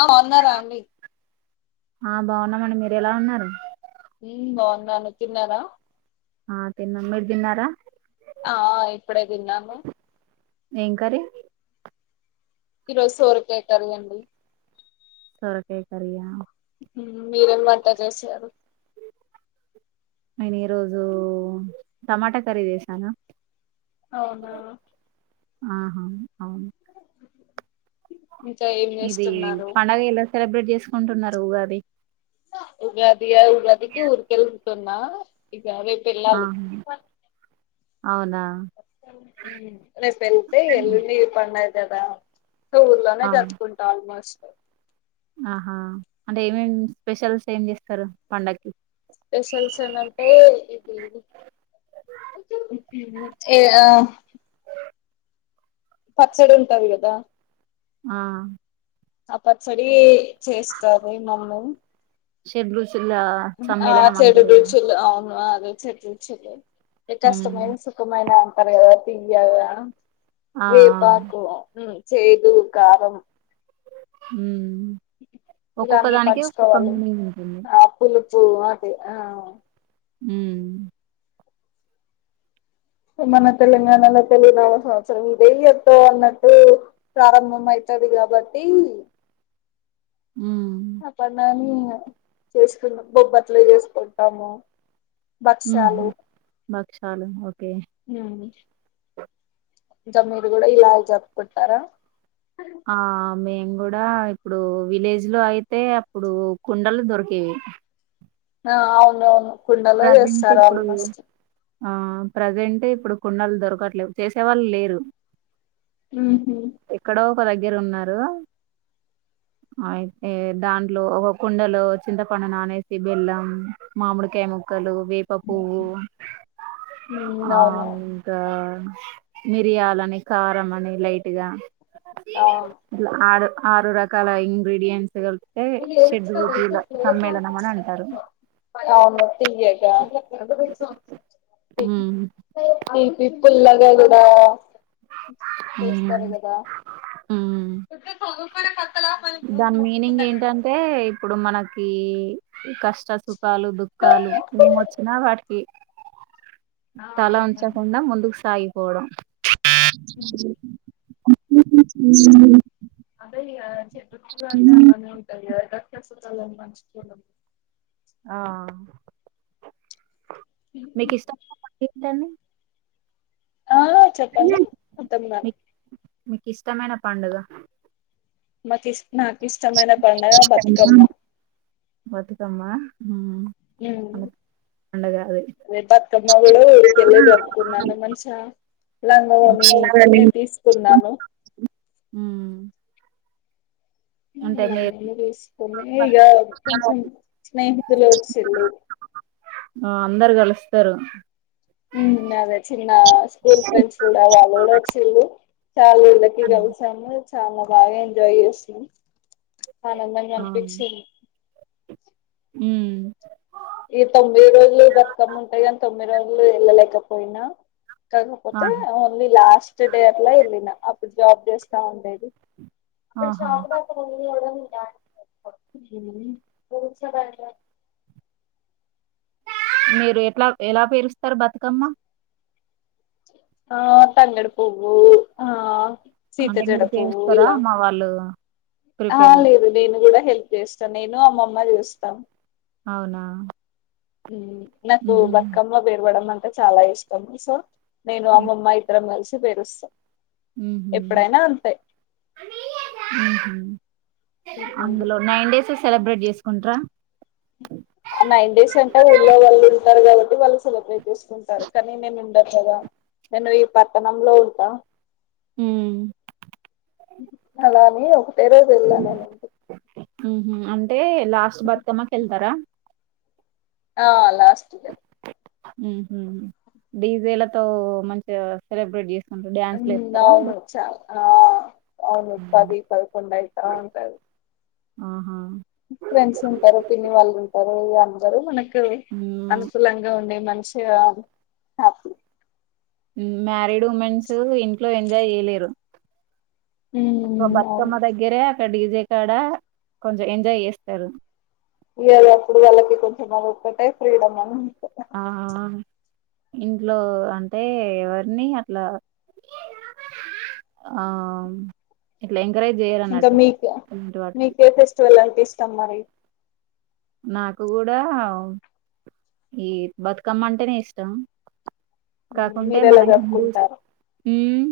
ఆ బాగున్నారా అండి ఆ బాగున్నామండి మీరు ఎలా ఉన్నారు ఉ బాగున్నాను తిన్నారా ఆ తన్నమ్ మిర్ దన్నారా ఆ ఇప్పుడే తిన్నాము ఏం కర్రీ ఈరోజు సొరకాయ కర్రీ అండి సొరకాయ కర్రీయా మీరేం వంట చేసారు నేను ఈరోోజు టమాటా కర్రీదేశానా అవునా ఆహా అవును ఇంకా ఏం ఇది చేస్తున్నారు పండగ ఇలా సెలబ్రేట్ చేసుకుంటున్నారు ఉగాది ఉగాది ఉగాదికి ఊర్కెల్లి ఉంటున్నా కాలేజ్ కి ఎళ్ళాలి ఆహా అవునా రేపు వెళ్తే ఎల్లుండి పండగ కదా ఊర్లోనే ఆ గట్టుకుంటా ఆల్మోస్ట్ ఆహా అంటే ఏమేం స్పెషల్స్ ఏం చేస్తారు పండక్కి స్పెషల్స్ ఏమంటే ఇది ఏ ఆ పచ్చడి ఉంటాది కదా ఆ ఆ పచ్చడి చేస్తంది మమ్మని [unintelligible] ఆ సమ్మేళనం చెడు అంటారు కదా బీచుల్ అవును [unintelligible] ఉమ్ కష్టమైన సుఖమైన అంటారు కదా తియ్యాగ ఆ ఆ వేపాకు చేదు కారం హ్మ్ ఇలా అన్నీ పంచుకోవాలి మీనింగ్ ఉంటుంది అప్పులు చిన్నప్పులు మ్మ్ మన తెలంగాణలో తెలుగు నామ సంవత్సరం ఇదేయ [unintelligible] త్తో అన్నట్టు ప్రారంభంమయి వస్తాది కాబట్టి ఉమ్ చేసుకున్నాం బొబ్బట్లు చేసుకుంటాము భక్షాలు ఉహు భక్షాలు ఓకే ఇలా చెప్తుంటారా ఆ మేయిన్ కూడా ఇప్పుడు విలేజ్ లో అయితే అప్పుడు కుండలు దొరికేవి ఆ అవును అవును కుండలో ప్రజెంట్ చేస్తారు ఇప్పుడు ఆల్మోస్ట్ ఆ ప్రజెంట్ ఇప్పుడు కుండలు దొరకట్లేవు చేసే వాళ్ళు లేరు ఆహొ ఒక్క దగ్గర ఉన్నారు అయితే దాంట్లో ఒక కుండలో చింతపండు నానేసి బెల్లం మామిడికాయ ము ముక్కలు వేప పువ్వు ఉమ్ ఆ అవునవును ఇంకా మిరియాలని కారం అని లైట్గా అవును ఆరు రకాల ఇంగ్రీడియంట్స్ కలిపి తే షెడ్రురుచుల సమ్మేళనం అని అంటారు అవును తియ్యగా మ్మ్ ఆ ఏపి పుల్లల్ ఉమ్, తేస్తారు కదా ఉమ్. దాని మీనింగ్ ఏంటంటే ఇప్పుడు మనకి ఈ కష్ట సుఖాలు దుఃఖాలు ఏం వచ్చినా వాటికి తల ఉంచకుండా ముందుకు సాగిపోవడం చ అదే ఇగ చెదు్ [unintelligible] ర పలు అంటే అలానే ఉంటాయి ఖదా అలా మంచిపో ఆ మీకు ఇష్టమా [unintelligible] చెప్పండి మీ మొత్తం దాన మీకు ఇష్టమైన పండుగ నాక్ ఇష్ట్ నాకు ఇష్టమైన పండుగ బతుకమ్మ బతుకమ్మ ఉమ్, నావున మన పండగ అది అదే బతుకమ్మ కూడా ఇకలిదర్కు నన్న మనిషా [unintelligible] ఏ తీసుకున్నాను మ్మ్ ఇ అంటే మీరు లంగా వొని వేసుకొని కొంచెం స్నేహితులు వచ్చిల్లు ఆ అందరు కలుస్తార అదే చిన్న స్కూల్ ఫ్రెండ్స్ కూడా వాళ్ళు కూడా వచ్చిండ్లు చాలా ఏళ్ళకి ఉమ్, కలుసాము చాలా బాగా ఎంజాయ్ చేసాం ఆనందంగా ఆ, అనిపించింది ఉమ్ ఈ తొమ్మిది రోజులు బతుకమ్మ ఉంటాయి కాని తొమ్మిది రోజులు వెళ్ళలేకపోయినా ఆ, కాకపోతే ఓన్లీ లాస్ట్ డే అట్లా వెళ్ళిన అప్పుడు జాబ్ చేస్తా ఉండేది అప్పుడు ఆహా షాపుడ మ ఎ [inaudible] హ్మ్మ్ [inaudible] మీరు ఎట్లా ఎలా పేరుస్తారు బతుకమ్మ ఆ తంగేడు పువ్వు ఆ శీతా అంటే మీరు జడపూవు పేరుస్తారా ఇలా మా వాళ్ళు హ ప్రిపేర్ లేదు నేను కూడా హెల్ చేస్తా నేను అమ్మమ్మ చేస్తాం అవునా హ్మ్మ్ నాకు ఉహుం. బతుకమ్మ పేర్వడం అంటె చాలా ఇష్టం సో నేను అమ్మమ్మ ఇద్దరం కలిసి పేరుస్తాం ఉహు ఎప్పుడైనా అంతే ఉహు అందులో నైన్ డేస్ సెలబ్రేట్ చేసుకుంటార నైన్ డేస్ అంటే ఊళ్ళో వాళ్ళు ఉంటారు కాబట్టి వాళ్ళు సెలబ్రేట్ చేసుకుంటారు కానీ నేను ఉండను కదా నేను ఈ పట్టణంలో ఉంటా హ్మ్. అలాని ఉహు అంటే లాస్ట్ బతుకమ్మకి వెళ్తారా ఆ లాస్ట్ కే ఉహు డీజేలతో మంచిగా సెలబ్రేట్ చేసి ఉ అవును చ ఆ అవును పది పదకొండు అయిత ఉంటది ఆహా ఫ్రెండ్స్ ఉంటారు పిన్ని వాళ్ళు ఉంటారు ఇగా అందరూ మనకు హ్మ్. అనుకూలంగా ఉండే మంచిగా హ్యాపీ హ్మ్మ్ మ్యారీడ్ ఉమెన్స్ ఇంట్లో ఎంజాయ్ చేయలేరు ఒక ఉమ్ అవును బతుకమ్మ దగ్గరే క్కడ డిీజే కాడ కొంచెం ఎంజాయ్ చేస్తారు ఇ అప్పుడు వాళ్ళకి కొంచెం అదొక్కటే ఫ్రీడమ్ అని ఆ ఇంట్లో అంటే ఎవరిని అట్లా ఆ ఇట్ల ఇంకా మీకు మీకే ఫెస్టివల్ అంటే ఇష్టం మరి నాకు కూడా ఈ బతుకమ్మ అంటేనే ఇష్టం కాకుంటే మీరు ఎలా మనా హిందూస్ జరుపుకుంటారు హ్మ్మ్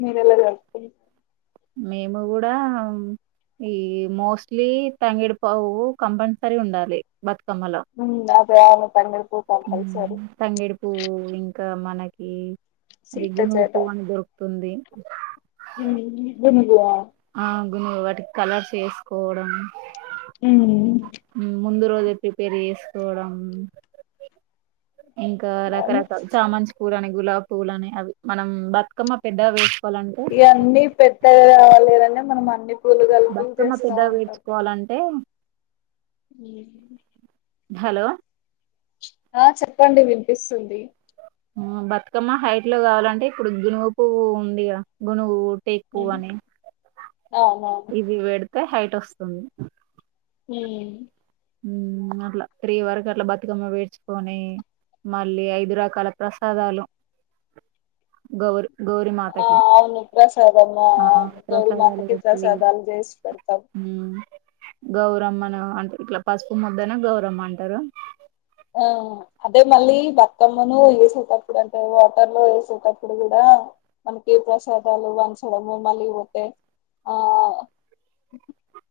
మీరెలా జరుపు మేము కూడా ఈ మోస్ట్లీ తంగిడి పావు కంపల్సరీ ఉండాలి బతుక ఉ అదే అవును తంగేడు పూవు కంపల్సరి తంగేడి పువ్వు ఇంకా మనకి అది గునుగు పూవు అని దొరుకుతుంది హ్మ్మ్ గునుగు ఆ ఆ గునుగు వాటికి కలర్స్ వేసుకోవడం హ్మ్మ్ హ్మ్మ్ ముందు రోజే ప్రిపేర్ చేసుకోవడం ఇంకా అవును రకరకాల చామంతి పూలు అని గులాబి పూల అని అవి మనం బతుకమ్మ పెద్దవిే ఇవన్నీ పెద్దగా లేవని మనం అన్ని పూలు కల్పి బతుకమ్మ చేస్తా పెద్దగా ఉంటాం వేసుకోవాలంటే ఉహ్మ్మ్ హలో ఆ చెప్పండి వినిపిస్తుంది బతుకమ్మ హైట్ లో కావాలంటే ఇప్పుడు గునుగుపు ఉంది గునుగు టేకు ఉమ్, అని అవునవును ఇది పెడితే హైట్ వస్తుంది ఉమ్ ఉమ్ అట్లా త్రీ వరకు అట్లా బతుకమ్మ వేడ్చుకొని మళ్ళీ ఐదు రకాల ప్రసాదాలు గౌరి గౌరిమాతకి సరే మా ఆ ప్రసాదాలు గౌరిమాతకి పెట్టి ప్రసాదాలు చేసి పెడతాం గౌరమ్మని అంట ఇట్లా పసుపు ముద్దనే గౌరమ్మ అంటారు ఆ అదే మళ్ళీ బతుకమ్మను వేసేటప్పుడు అంటే వాటర్ లో వేసేటప్పుడు కూడా మనకి ఏ ప్రసాదాలు వంచడం మళ్ళీ పోతే ఆ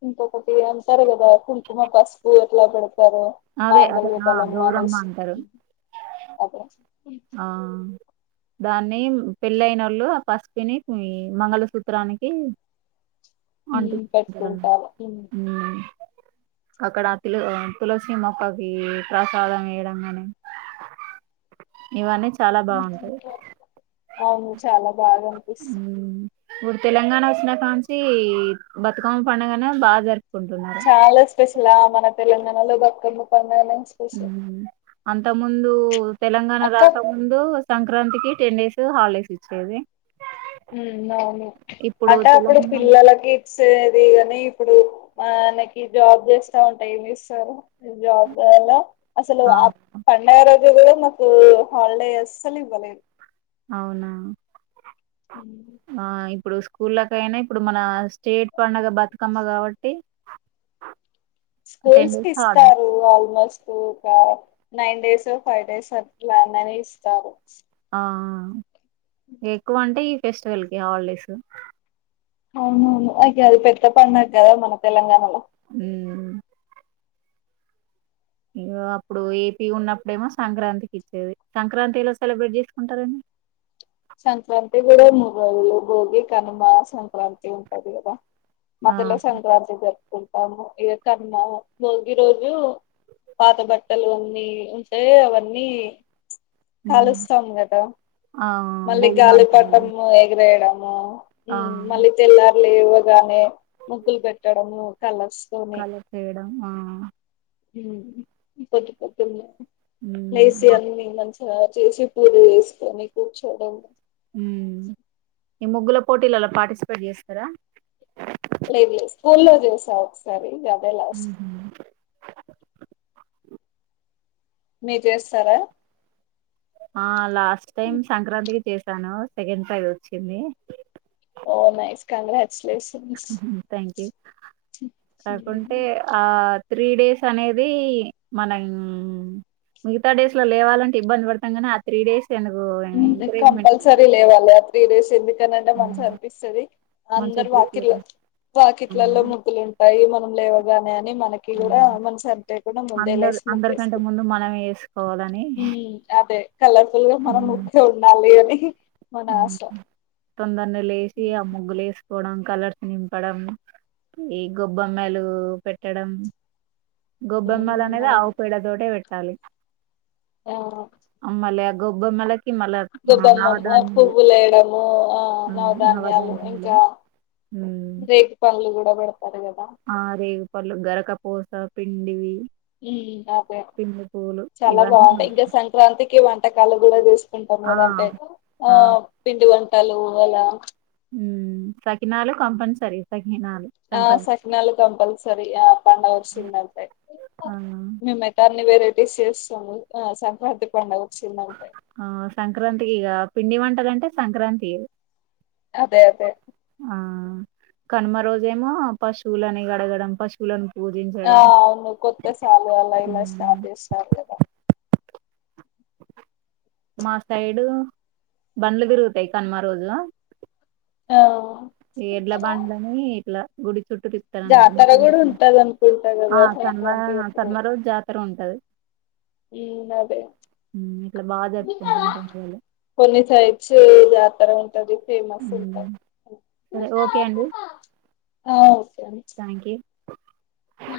ఇంక ఒకటి అంటారు కదా కుంకుమ పసుపు ఎట్లా పెడత దరు అదే అదే మాంగల్య ఆ, బలం గౌరమ్మ అనేసి అంటారు అదే ఆ దాన్ని పెళ్ళయిన వాళ్ళు ఆ పసుపుని మంగళసూత్రానికి అంటి ఉమ్, పెట్టుకుంటారు ఉమ్ అక్కడ ఆ పిల్ల ఆ తులసి మొక్కకి ప్రసాదం వేయడం కాని ఇవన్నీ బాగుంటాయి అవును చాలా బాగా అనిపిస్తూ ఇప్పుడు తెలంగాణ వచ్చిన కానుంచి బతుకమ్మ పండుగనే బాగా జరి చాలా స్పెషలా మన తెలంగాణలో బతుకమ్మ పండుగనే స్పెషల్ ఉమ్ అంత ముందు తెలంగాణ అక్క రాక ముందు సంక్రాంతికి టెన్ డేస్ హాలిడేస్ ఇచ్చేది ఇప్పుడు అంటే అక్కడ తెలంగాణ పిల్లలకి వేదిగాని ఇప్పుడు మనకి జాబ్ చేస్తా ఉంటా ఏమి ఇస్తారు జాబ్ గోల అసలు ఆ పండగ రోజు ఈ రోజు నుంచి హాలిడేస్ అసలు ఇవ్వలే అవునా హమ్ ఆ ఇప్పుడు స్కూళ్లకు ఐనా ఇప్పుడు మన స్టేట్ పండగ బతుకమ్మ కాబట్టి టెన్ స్కూల్స్ కి డేస్ హాలిడేస్ ఇస్తారు ఆల్మోస్ట్ ఒక నైన్ డేస్ ఫైవ్ డేస్ అట్లా నని ఇస్తారు ఆ ఎక్కువ అంటే ఈ ఫెస్టివల్ కే హాలిడేస్ అవును అవును అయితే పెద్ద పండుగ కదా మన తెలంగాణలో ఉమ్ అప్పుడు ఏపీ ఉన్నప్పుడేమో సంక్రాంతికి ఇచ్చేది సంక్రాంతిలా సెలబ్రేట్ చేసుకుంటారండి సంక్రాంతి కూడా ముగళ్ళలు భోగి కనుమ సంక్రాంతి ఉంటది కదా ఆ మధ్యలో సంక్రాంతి జరుపుకుంటాము ఇక కనుము భోగి రోజు పాత బట్టలు అన్నీ ఉంటే అవన్నీ హ్మ్. కాలుస్తాం కదా ఆ మళ్ళీ గాలి భోగిమంటలు పటము ఎగిరేయడము ఆ ఉమ్ మళ్ళీ తెల్లారి లేవగానే ముగ్గులు పెట్టడము కలర్స్ తోని కలుపు వేయడం ఆ ఉమ్ పోద్దుపోద్దునే లేసి మ్మ్ అన్ని మ చేసి పూజ చేసుకొని కూర్చోడం ఉమ్ ఈ ముగ్గుల పోటీలు అలా పార్టిసిపేట్ చేస్తారా లేదు లే స్కూల్లో చూసా ఒకసారి ఇక అదే లాస్ట్ హుహు. మీరు చేస్తారా ఆ లాస్ట్ టైం సంక్రాంతికి చేసాను సెకండ్ ప్రైజ్ వచ్చింది ఓ నైస్ కంగ్రాట్స్ థ్యాంక్ యూ కాకుంటే ఆ త్రీ డేస్ అనేది మనం మిగతా డేస్ లో లేవాలంట ఇబ్బంది పడతాంకానీ ఆ త్రి డేస్ ఎందుకు కంపల్సరీ ఎంకరేజ్మెంట్ లేవాలి ఆ త్రీ డేస్ ఎంది కనంటే మనసు అనిపిస్తుంది మంచిగా అందరు వాకిల ప్రిపేరెన్స్ వాకిట్లలో ముగ్గులు ఉంటాయి మనం లేవగానే అ మనకి కూడా మన సనికుడా ముందే అందరు లేసి ముగు అందరికంటే వేసుకో ముందు మనమే వేసుకోవాలని అదే కలర్ఫుల్ గా మనం ముగ్గులు ఉండాలి అని మన ఆశ హ తొందర్నె లేసి ఉమ్, ఆ ముగ్గు లేసు కొడం కలర్స్ నింపడం ఈ గొబ్బమ్మాలు పెట్టడం గొబ్బెమ్మలు అనేది అవును ఆవుపెడతోటే పెట్టాలి అమ్మలే గొబ్బెమ్మలు గొబ్బమ్మమ్ పువ్వు లేయడము ఆ నవధాన్యాలు ఇంకా రేగు పళ్ళు కూడా పెడతారు కదా అ రేగు పళ్ళు గారాకాపూస పిండి అదే పూలు చాలా ఇవన్నీ బాగుంటాయి ఇంకా సంక్రాంతికి వంటకాలు కూడా తీసు తింటాం ఆ కదా అంటే ఆ పిండి వంటలు అలా ఉ సకినాలుగు కంపల్సరి సకి ఆ సకినాలు కంపల్సరీ ఆ పండగ వచ్చిందంటే ఆ మేమైతే అన్ని వెరైటీస్ చేస్తాము ఆ సంక్రాంతి పండుగ వచ్చిందంటే ఆ సంక్రాంతి ఈగ పిండి మంట అంటే సంక్రాంతి ఏ అదే అదే కనుమ రోజేమో పశువులని గడగడం పశువులను ఆ పూజించడం అవును కొత్త సాలు అలా ఇలా ఉమ్, అద సాలుద [inaudible] మా సైడు బండ్లు తిరుగుతాయి కనమా రోజుల అ ఎడ్ల బండ్లని ఇట్లా గుడి చుట్టూ జాతర తిపుతారున్నది కూడా ఉంటది అనుకుంటా కదా సన్మా సంక్రాంతి సన్మ రోజు జాతర ఉంటుంది టది ఇ అదే ఇట్లా బాగా జరుపుకుంటాం పండుగలు కొన్ని సైడేసు జ తార ఉంటది ఫేమస్ ఉంట ఉమ్, సరే థాంకి ఆ